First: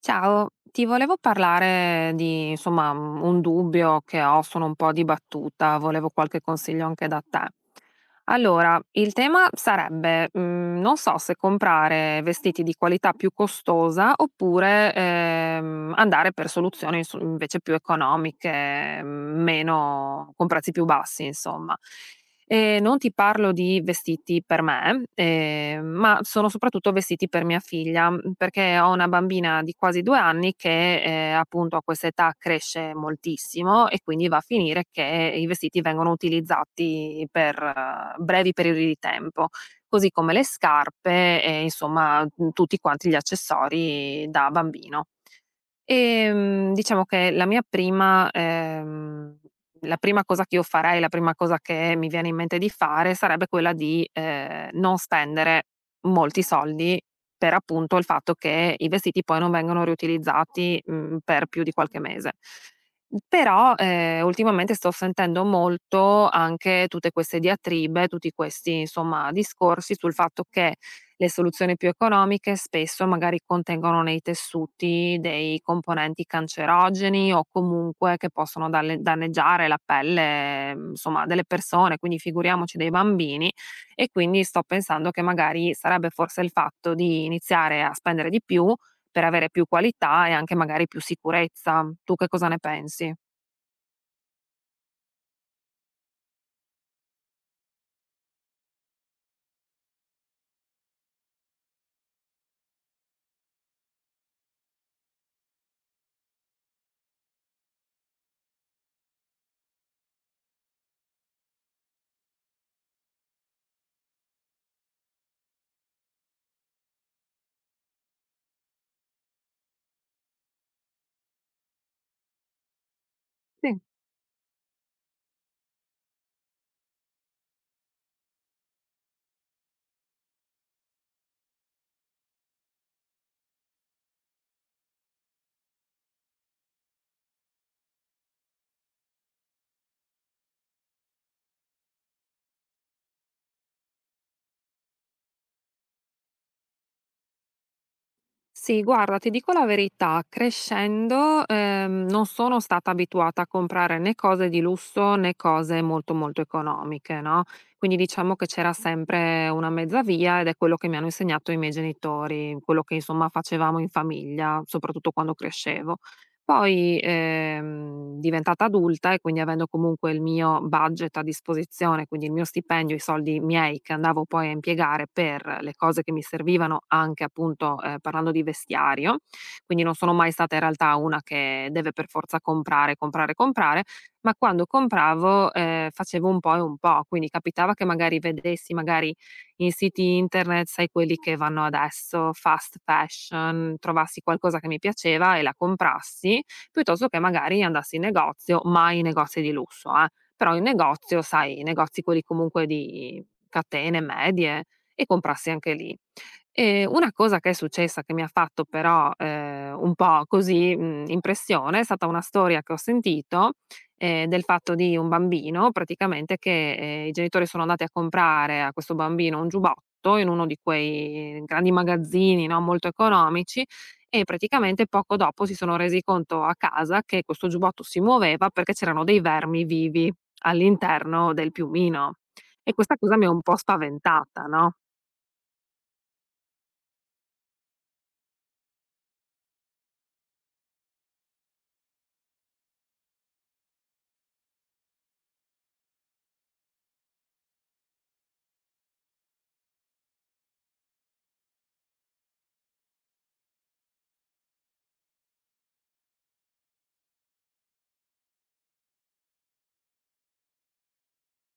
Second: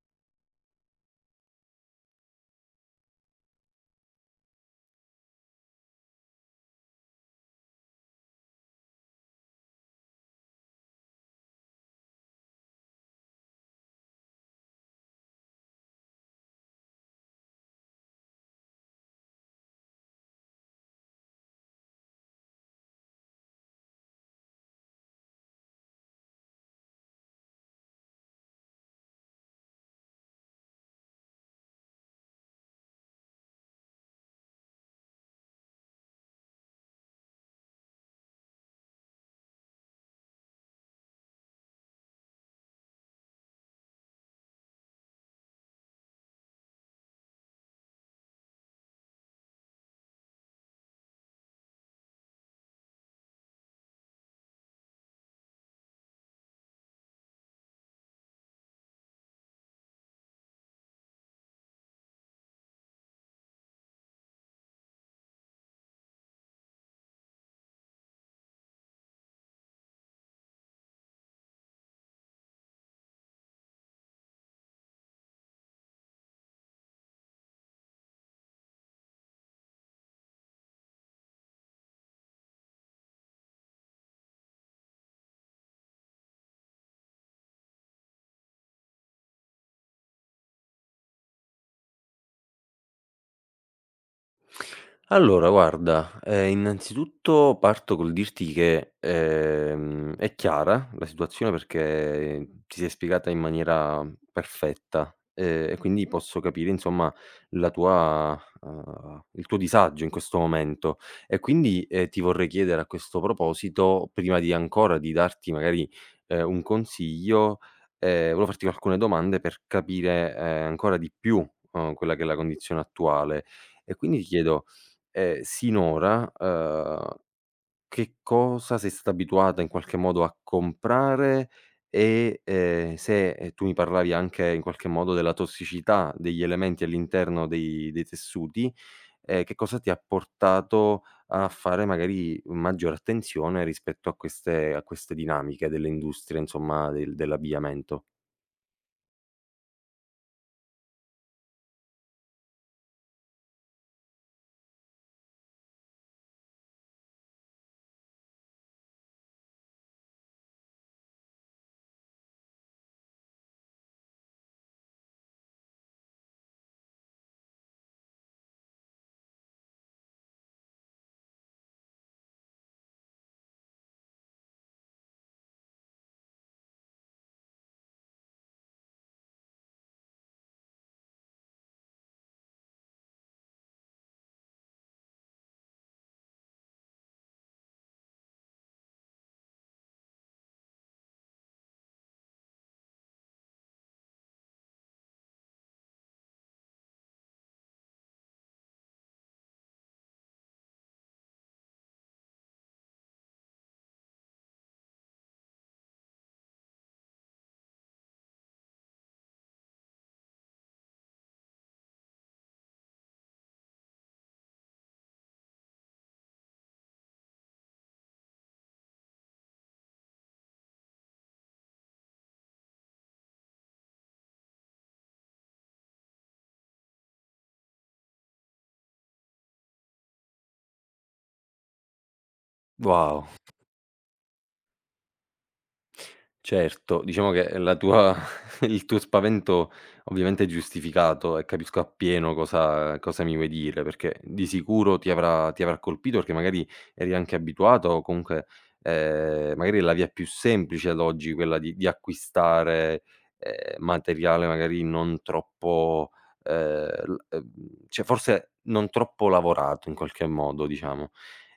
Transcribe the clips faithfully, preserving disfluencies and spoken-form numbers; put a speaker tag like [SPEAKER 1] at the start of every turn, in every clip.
[SPEAKER 1] Ciao, ti volevo parlare di, insomma, mhmm, un dubbio che ho, sono un po' dibattuta, volevo qualche consiglio anche da te. Allora, il tema sarebbe, mhmm, non so se comprare vestiti di qualità più costosa oppure, ehm, andare per soluzioni su invece più economiche, mhmm, meno con prezzi più bassi insomma. Ehm, non ti parlo di vestiti per me, ehm, ma sono soprattutto vestiti per mia figlia, mhmm, perché ho una bambina di quasi due anni che, ehm, appunto a quest'età cresce moltissimo e quindi va a finire che i vestiti vengono utilizzati per eh, brevi periodi di tempo, così come le scarpe e insomma, mhmm, tutti quanti gli accessori da bambino. Ehm, diciamo che la mia prima ehm, la prima cosa che io farei, la prima cosa che mi viene in mente di fare sarebbe quella di, ehm, non spendere molti soldi per appunto il fatto che i vestiti poi non vengono riutilizzati, mhmm, per più di qualche mese. Però, ehm, ultimamente sto sentendo molto anche tutte queste diatribe, tutti questi insomma discorsi sul fatto che, le soluzioni più economiche spesso magari contengono nei tessuti dei componenti cancerogeni o comunque che possono dalle- danneggiare la pelle, mm, insomma, delle persone, quindi figuriamoci dei bambini. E quindi sto pensando che magari sarebbe forse il fatto di iniziare a spendere di più per avere più qualità e anche magari più sicurezza. Tu che cosa ne pensi?
[SPEAKER 2] Allora guarda, ehm, innanzitutto parto col dirti che, ehm, è chiara la situazione perché ti sei spiegata in maniera perfetta, ehm, e quindi posso capire insomma la tua uhm, il tuo disagio in questo momento. E quindi, ehm, ti vorrei chiedere a questo proposito, prima di ancora di darti magari, ehm, un consiglio, ehm, volevo farti alcune domande per capire, ehm, ancora di più, uhm, quella che è la condizione attuale.
[SPEAKER 1] Sì.
[SPEAKER 2] E quindi ti chiedo, Ehm, sinora, uhm, che cosa sei stata abituata in qualche modo a comprare e, ehm, se, ehm, tu mi parlavi anche in qualche modo della tossicità degli elementi all'interno dei dei tessuti, ehm, che cosa ti ha portato a fare magari maggiore attenzione rispetto a queste a queste dinamiche delle industrie, insomma, del dell'abbigliamento?
[SPEAKER 1] Sì, guarda, ti dico la verità, crescendo, ehm, non sono stata abituata a comprare né cose di lusso né cose molto molto economiche, no, quindi diciamo che c'era sempre una mezza via ed è quello che mi hanno insegnato i miei genitori, quello che insomma facevamo in famiglia, soprattutto quando crescevo. Poi, ehm, diventata adulta e quindi avendo comunque il mio budget a disposizione, quindi il mio stipendio, i soldi miei che andavo poi a impiegare per le cose che mi servivano, anche appunto, ehm, parlando di vestiario, quindi non sono mai stata in realtà una che deve per forza comprare, comprare, comprare, ma quando compravo, ehm, facevo un po' e un po', quindi capitava che magari vedessi magari in siti internet, sai quelli che vanno adesso, fast fashion, trovassi qualcosa che mi piaceva e la comprassi, piuttosto che magari andassi in negozio, mai in negozi di lusso, eh, però in negozio, sai, i negozi quelli comunque di catene medie e comprassi anche lì. E una cosa che è successa che mi ha fatto però eh, un po' così mh, impressione è stata una storia che ho sentito ehm, del fatto di un bambino praticamente che, ehm, i genitori sono andati a comprare a questo bambino un giubbotto in uno di quei grandi magazzini, no, molto economici, e praticamente poco dopo si sono resi conto a casa che questo giubbotto si muoveva perché c'erano dei vermi vivi all'interno del piumino. E questa cosa mi
[SPEAKER 2] Wow!
[SPEAKER 1] ha un po' spaventata, no?
[SPEAKER 2] Certo, diciamo che la tua il tuo spavento ovviamente è giustificato e capisco appieno cosa cosa mi vuoi dire, perché di sicuro ti avrà ti avrà colpito perché magari eri anche abituato o comunque, ehm, magari è la via più semplice ad oggi quella di di acquistare, ehm, materiale magari non troppo, ehm, l ehm, cioè forse non troppo lavorato in qualche modo, diciamo.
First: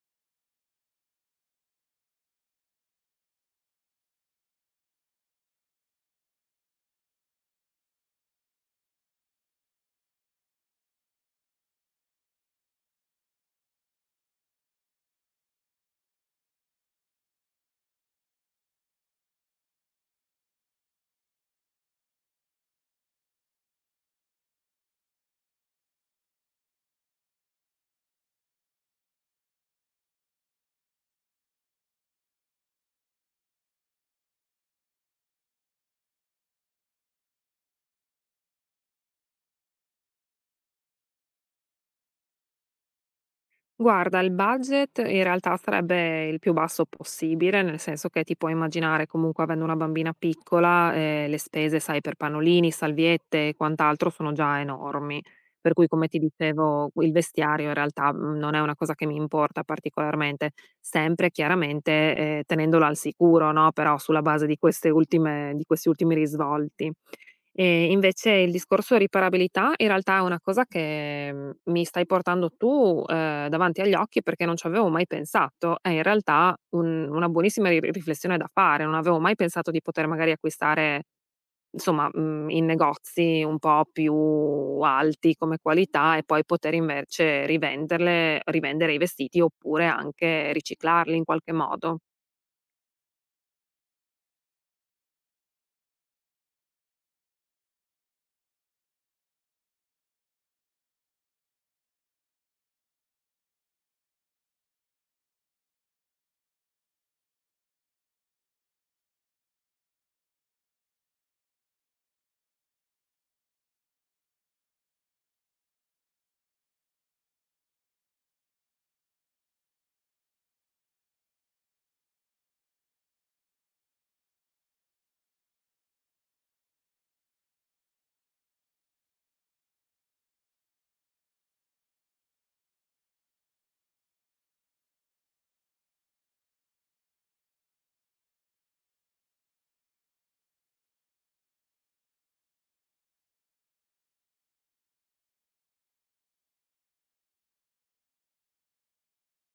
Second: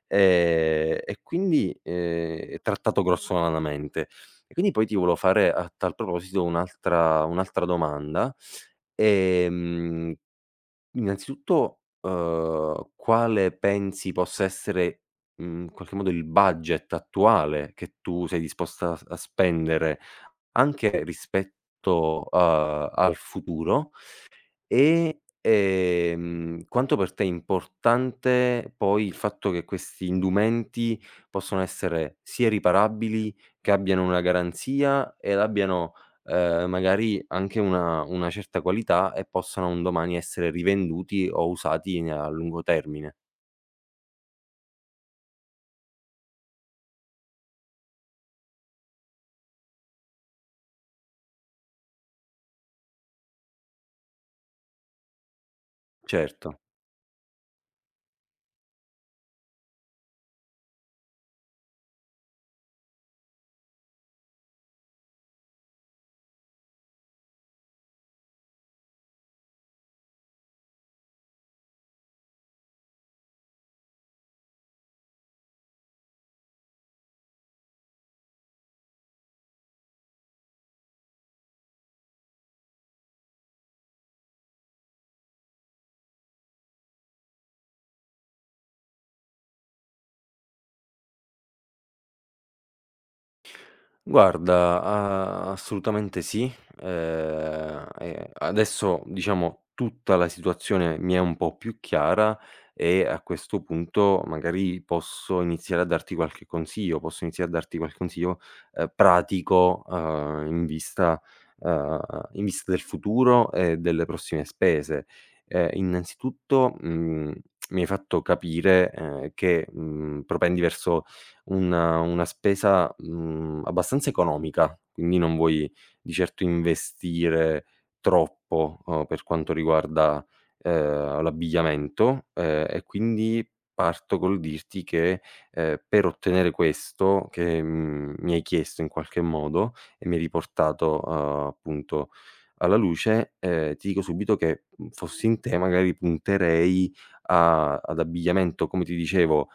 [SPEAKER 2] Ehm, e quindi, ehm, trattato grossolanamente. E quindi poi ti volevo fare a tal proposito un'altra un'altra domanda. Ehm, innanzitutto, uhm, quale pensi possa essere, mhmm, in qualche modo il budget attuale che tu sei disposta a s a spendere, anche rispetto, uhm, al futuro? E, ehm, quanto per te è importante poi il fatto che questi indumenti possono essere sia riparabili, che abbiano una garanzia ed abbiano, ehm, magari anche una una certa qualità e possano un domani essere rivenduti o usati a lungo termine.
[SPEAKER 1] Guarda, il budget in realtà sarebbe il più basso possibile, nel senso che ti puoi immaginare comunque avendo una bambina piccola, eh, le spese, sai, per pannolini, salviette e quant'altro sono già enormi. Per cui, come ti
[SPEAKER 2] Certo.
[SPEAKER 1] dicevo, il vestiario in realtà mm, non è una cosa che mi importa particolarmente, sempre chiaramente eh, tenendolo al sicuro, no? Però sulla base di queste ultime, di questi ultimi risvolti. Ehm, invece il discorso riparabilità in realtà è una cosa che, mhmm, mi stai portando tu, ehm, davanti agli occhi perché non ci avevo mai pensato. È in realtà un una buonissima ri riflessione da fare. Non avevo mai pensato di poter magari acquistare, insomma, mhmm, in negozi un po' più alti come qualità e poi poter invece rivenderle rivendere i vestiti oppure anche riciclarli in qualche modo.
[SPEAKER 2] Guarda, a assolutamente sì. Ehm, e adesso, diciamo, tutta la situazione mi è un po' più chiara e a questo punto magari posso iniziare a darti qualche consiglio, posso iniziare a darti qualche consiglio, ehm, pratico, uhm, in vista uhm, in vista del futuro e delle prossime spese. Ehm, innanzitutto, mhmm, mi hai fatto capire, ehm, che, mhmm, propendi verso una una spesa, mhmm, abbastanza economica, quindi non vuoi di certo investire troppo, uhm, per quanto riguarda, ehm, l'abbigliamento, ehm, e quindi parto col dirti che, ehm, per ottenere questo che, mhmm, mi hai chiesto in qualche modo e mi hai riportato, uhm, appunto alla luce, ehm, ti dico subito che, mhmm, fossi in te magari punterei a ad abbigliamento, come ti dicevo,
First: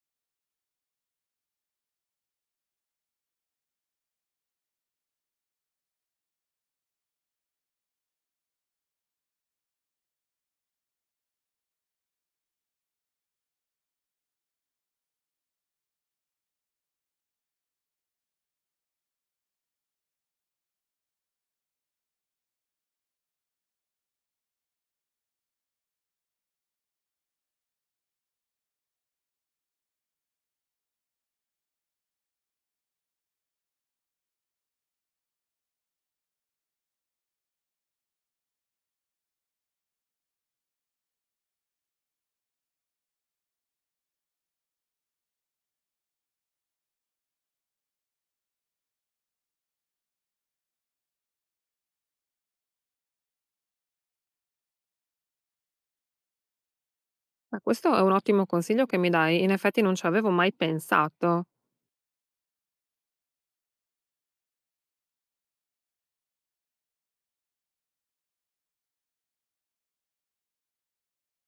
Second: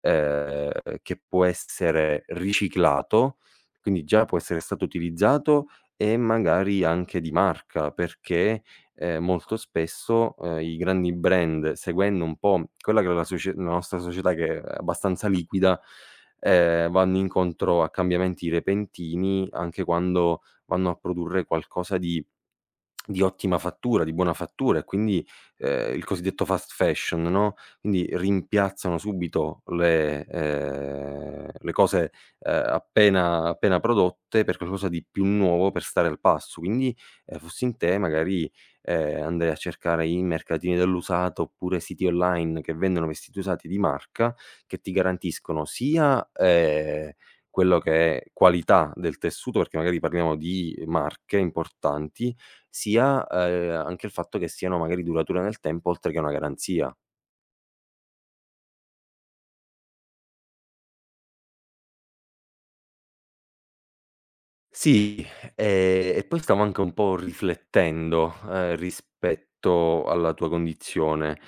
[SPEAKER 2] ehm, che può essere riciclato, quindi già può essere stato utilizzato e magari anche di marca, perché, ehm, molto spesso, ehm, i grandi brand, seguendo un po' quella che è la socie la nostra società che è abbastanza liquida, ehm, vanno incontro a cambiamenti repentini anche quando vanno a produrre qualcosa di di ottima fattura, di buona fattura e quindi, ehm, il cosiddetto fast fashion, no, quindi rimpiazzano subito le ehm, le cose, ehm, appena appena prodotte per qualcosa di più nuovo per stare al passo. Quindi, ehm, fossi in te magari, ehm, andrei a cercare i mercatini dell'usato oppure siti online che vendono vestiti usati di marca, che ti garantiscono sia, ehm, quello che è qualità del tessuto, perché magari parliamo di marche importanti, sia, ehm, anche il fatto che siano magari durature nel tempo oltre che una garanzia.
[SPEAKER 1] Beh, questo è un ottimo consiglio che mi dai. In effetti non ci avevo mai pensato.
[SPEAKER 2] Sì, ehm, e poi stavo anche un po' riflettendo, ehm, rispetto alla tua condizione.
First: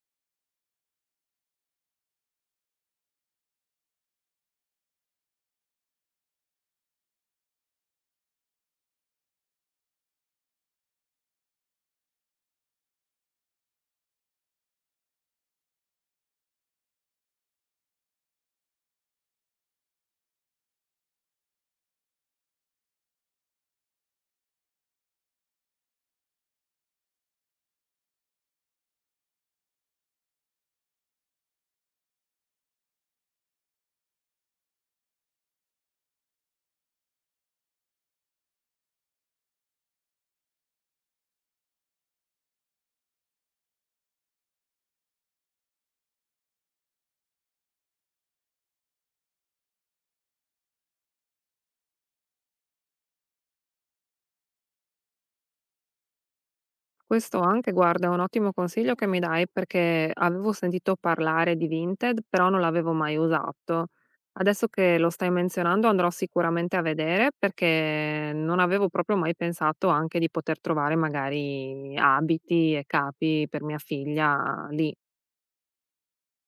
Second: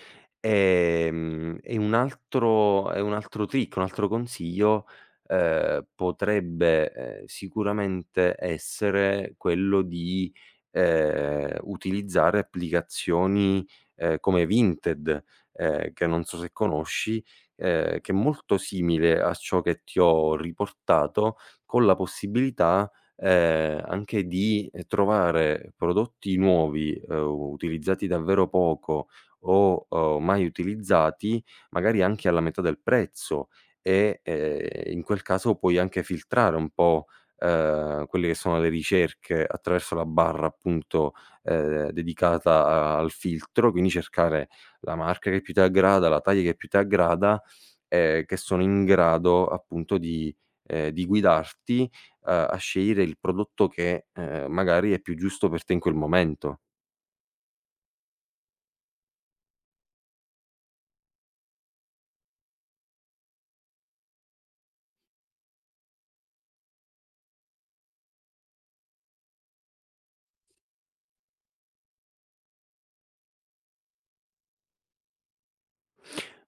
[SPEAKER 2] Ehm, e un altro e un altro trick, un altro consiglio, ehm, potrebbe, ehm, sicuramente essere quello di, ehm, utilizzare applicazioni, ehm, come Vinted, ehm, che non so se conosci, ehm, che è molto simile a ciò che ti ho riportato, con la possibilità ehm, anche di, ehm, trovare prodotti nuovi, ehm, utilizzati davvero poco o, uhm, mai utilizzati, magari anche alla metà del prezzo e, ehm, in quel caso puoi anche filtrare un po', ehm, quelle che sono le ricerche attraverso la barra appunto, ehm, dedicata a al filtro, quindi cercare la marca che più ti aggrada, la taglia che più ti aggrada, ehm, che sono in grado appunto di ehm, di guidarti a a scegliere il prodotto che, ehm, magari è più giusto per te in quel momento.
[SPEAKER 1] Questo anche, guarda, è un ottimo consiglio che mi dai perché avevo sentito parlare di Vinted, però non l'avevo mai usato. Adesso che lo stai menzionando andrò sicuramente a vedere perché non avevo proprio mai pensato anche di poter trovare magari abiti e capi per mia figlia lì.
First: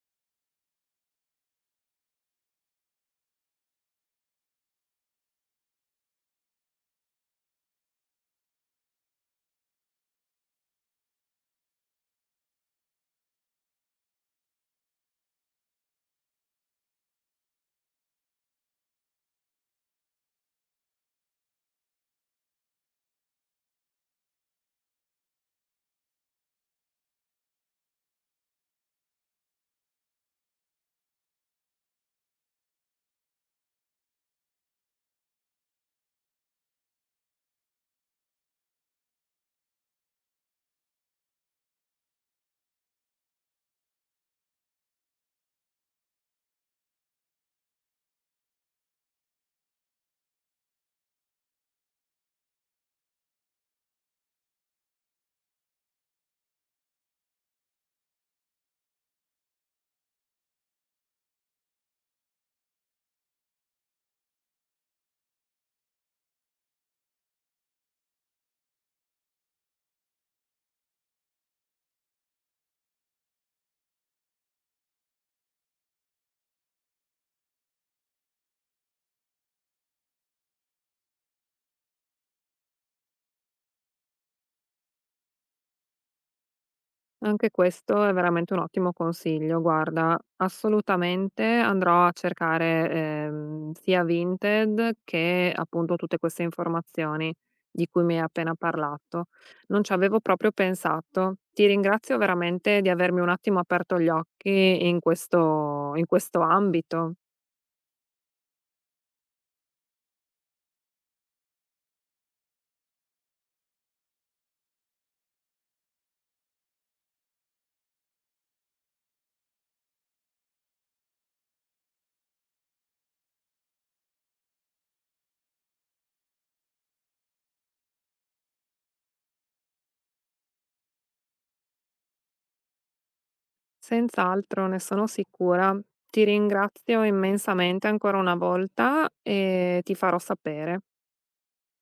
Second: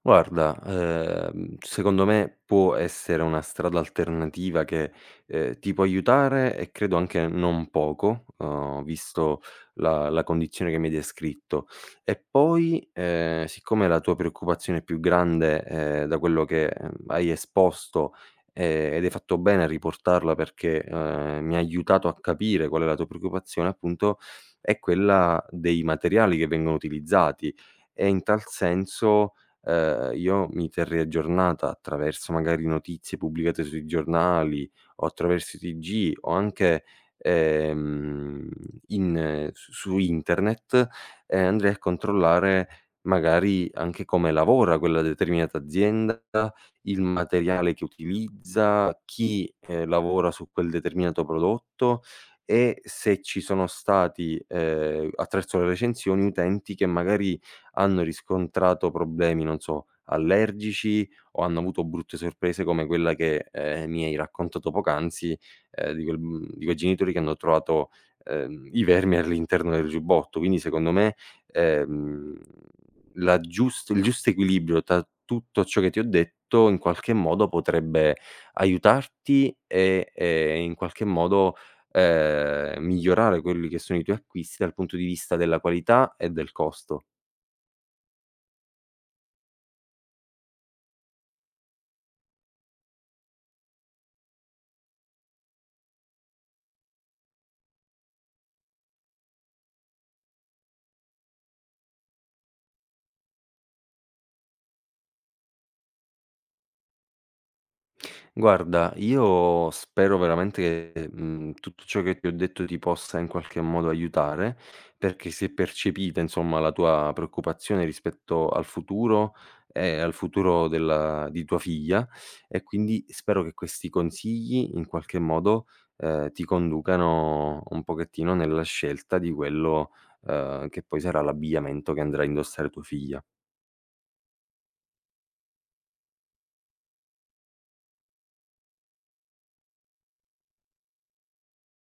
[SPEAKER 2] Guarda, ehm, secondo me può essere una strada alternativa che, ehm, ti può aiutare e credo anche non poco, uhm, visto la la condizione che mi hai descritto. E poi, ehm, siccome la tua preoccupazione più grande, ehm, da quello che, ehm, hai esposto, ehm, ed hai fatto bene a riportarla perché, ehm, mi ha aiutato a capire qual è la tua preoccupazione, appunto, è quella dei materiali che vengono utilizzati e in tal senso, ehm, io mi terrei aggiornata attraverso magari notizie pubblicate sui giornali o attraverso i T G o anche, ehm, in su su internet e andrei a controllare magari anche come lavora quella determinata azienda, il materiale che utilizza, chi, ehm, lavora su quel determinato prodotto e se ci sono stati, ehm, attraverso le recensioni, utenti che magari hanno riscontrato problemi, non so, allergici o hanno avuto brutte sorprese come quella che, ehm, mi hai raccontato poc'anzi, ehm, di quel mhmm, di quei genitori che hanno trovato, ehm, i vermi all'interno del giubbotto. Quindi secondo me, ehm, la giust il giusto equilibrio tra tutto ciò che ti ho detto in qualche modo potrebbe aiutarti e, ehm, in qualche modo, ehm, migliorare quelli che sono i tuoi acquisti dal punto di vista della qualità e del costo.
[SPEAKER 1] Anche questo è veramente un ottimo consiglio. Guarda, assolutamente andrò a cercare, ehm, sia Vinted che appunto tutte queste informazioni di cui mi hai appena parlato. Non ci avevo proprio pensato. Ti ringrazio veramente di avermi un attimo aperto gli occhi in questo, in questo ambito.
[SPEAKER 2] Guarda, io spero veramente che, mhmm, tutto ciò che ti ho detto ti possa in qualche modo aiutare, perché se percepita, insomma, la tua preoccupazione rispetto al futuro e al futuro della di tua figlia, e quindi spero che questi consigli in qualche modo, ehm, ti conducano un pochettino nella scelta di quello, ehm, che poi sarà l'abbigliamento che andrà a indossare tua figlia.
[SPEAKER 1] Senz'altro, ne sono sicura. Ti ringrazio immensamente ancora una volta e ti farò sapere.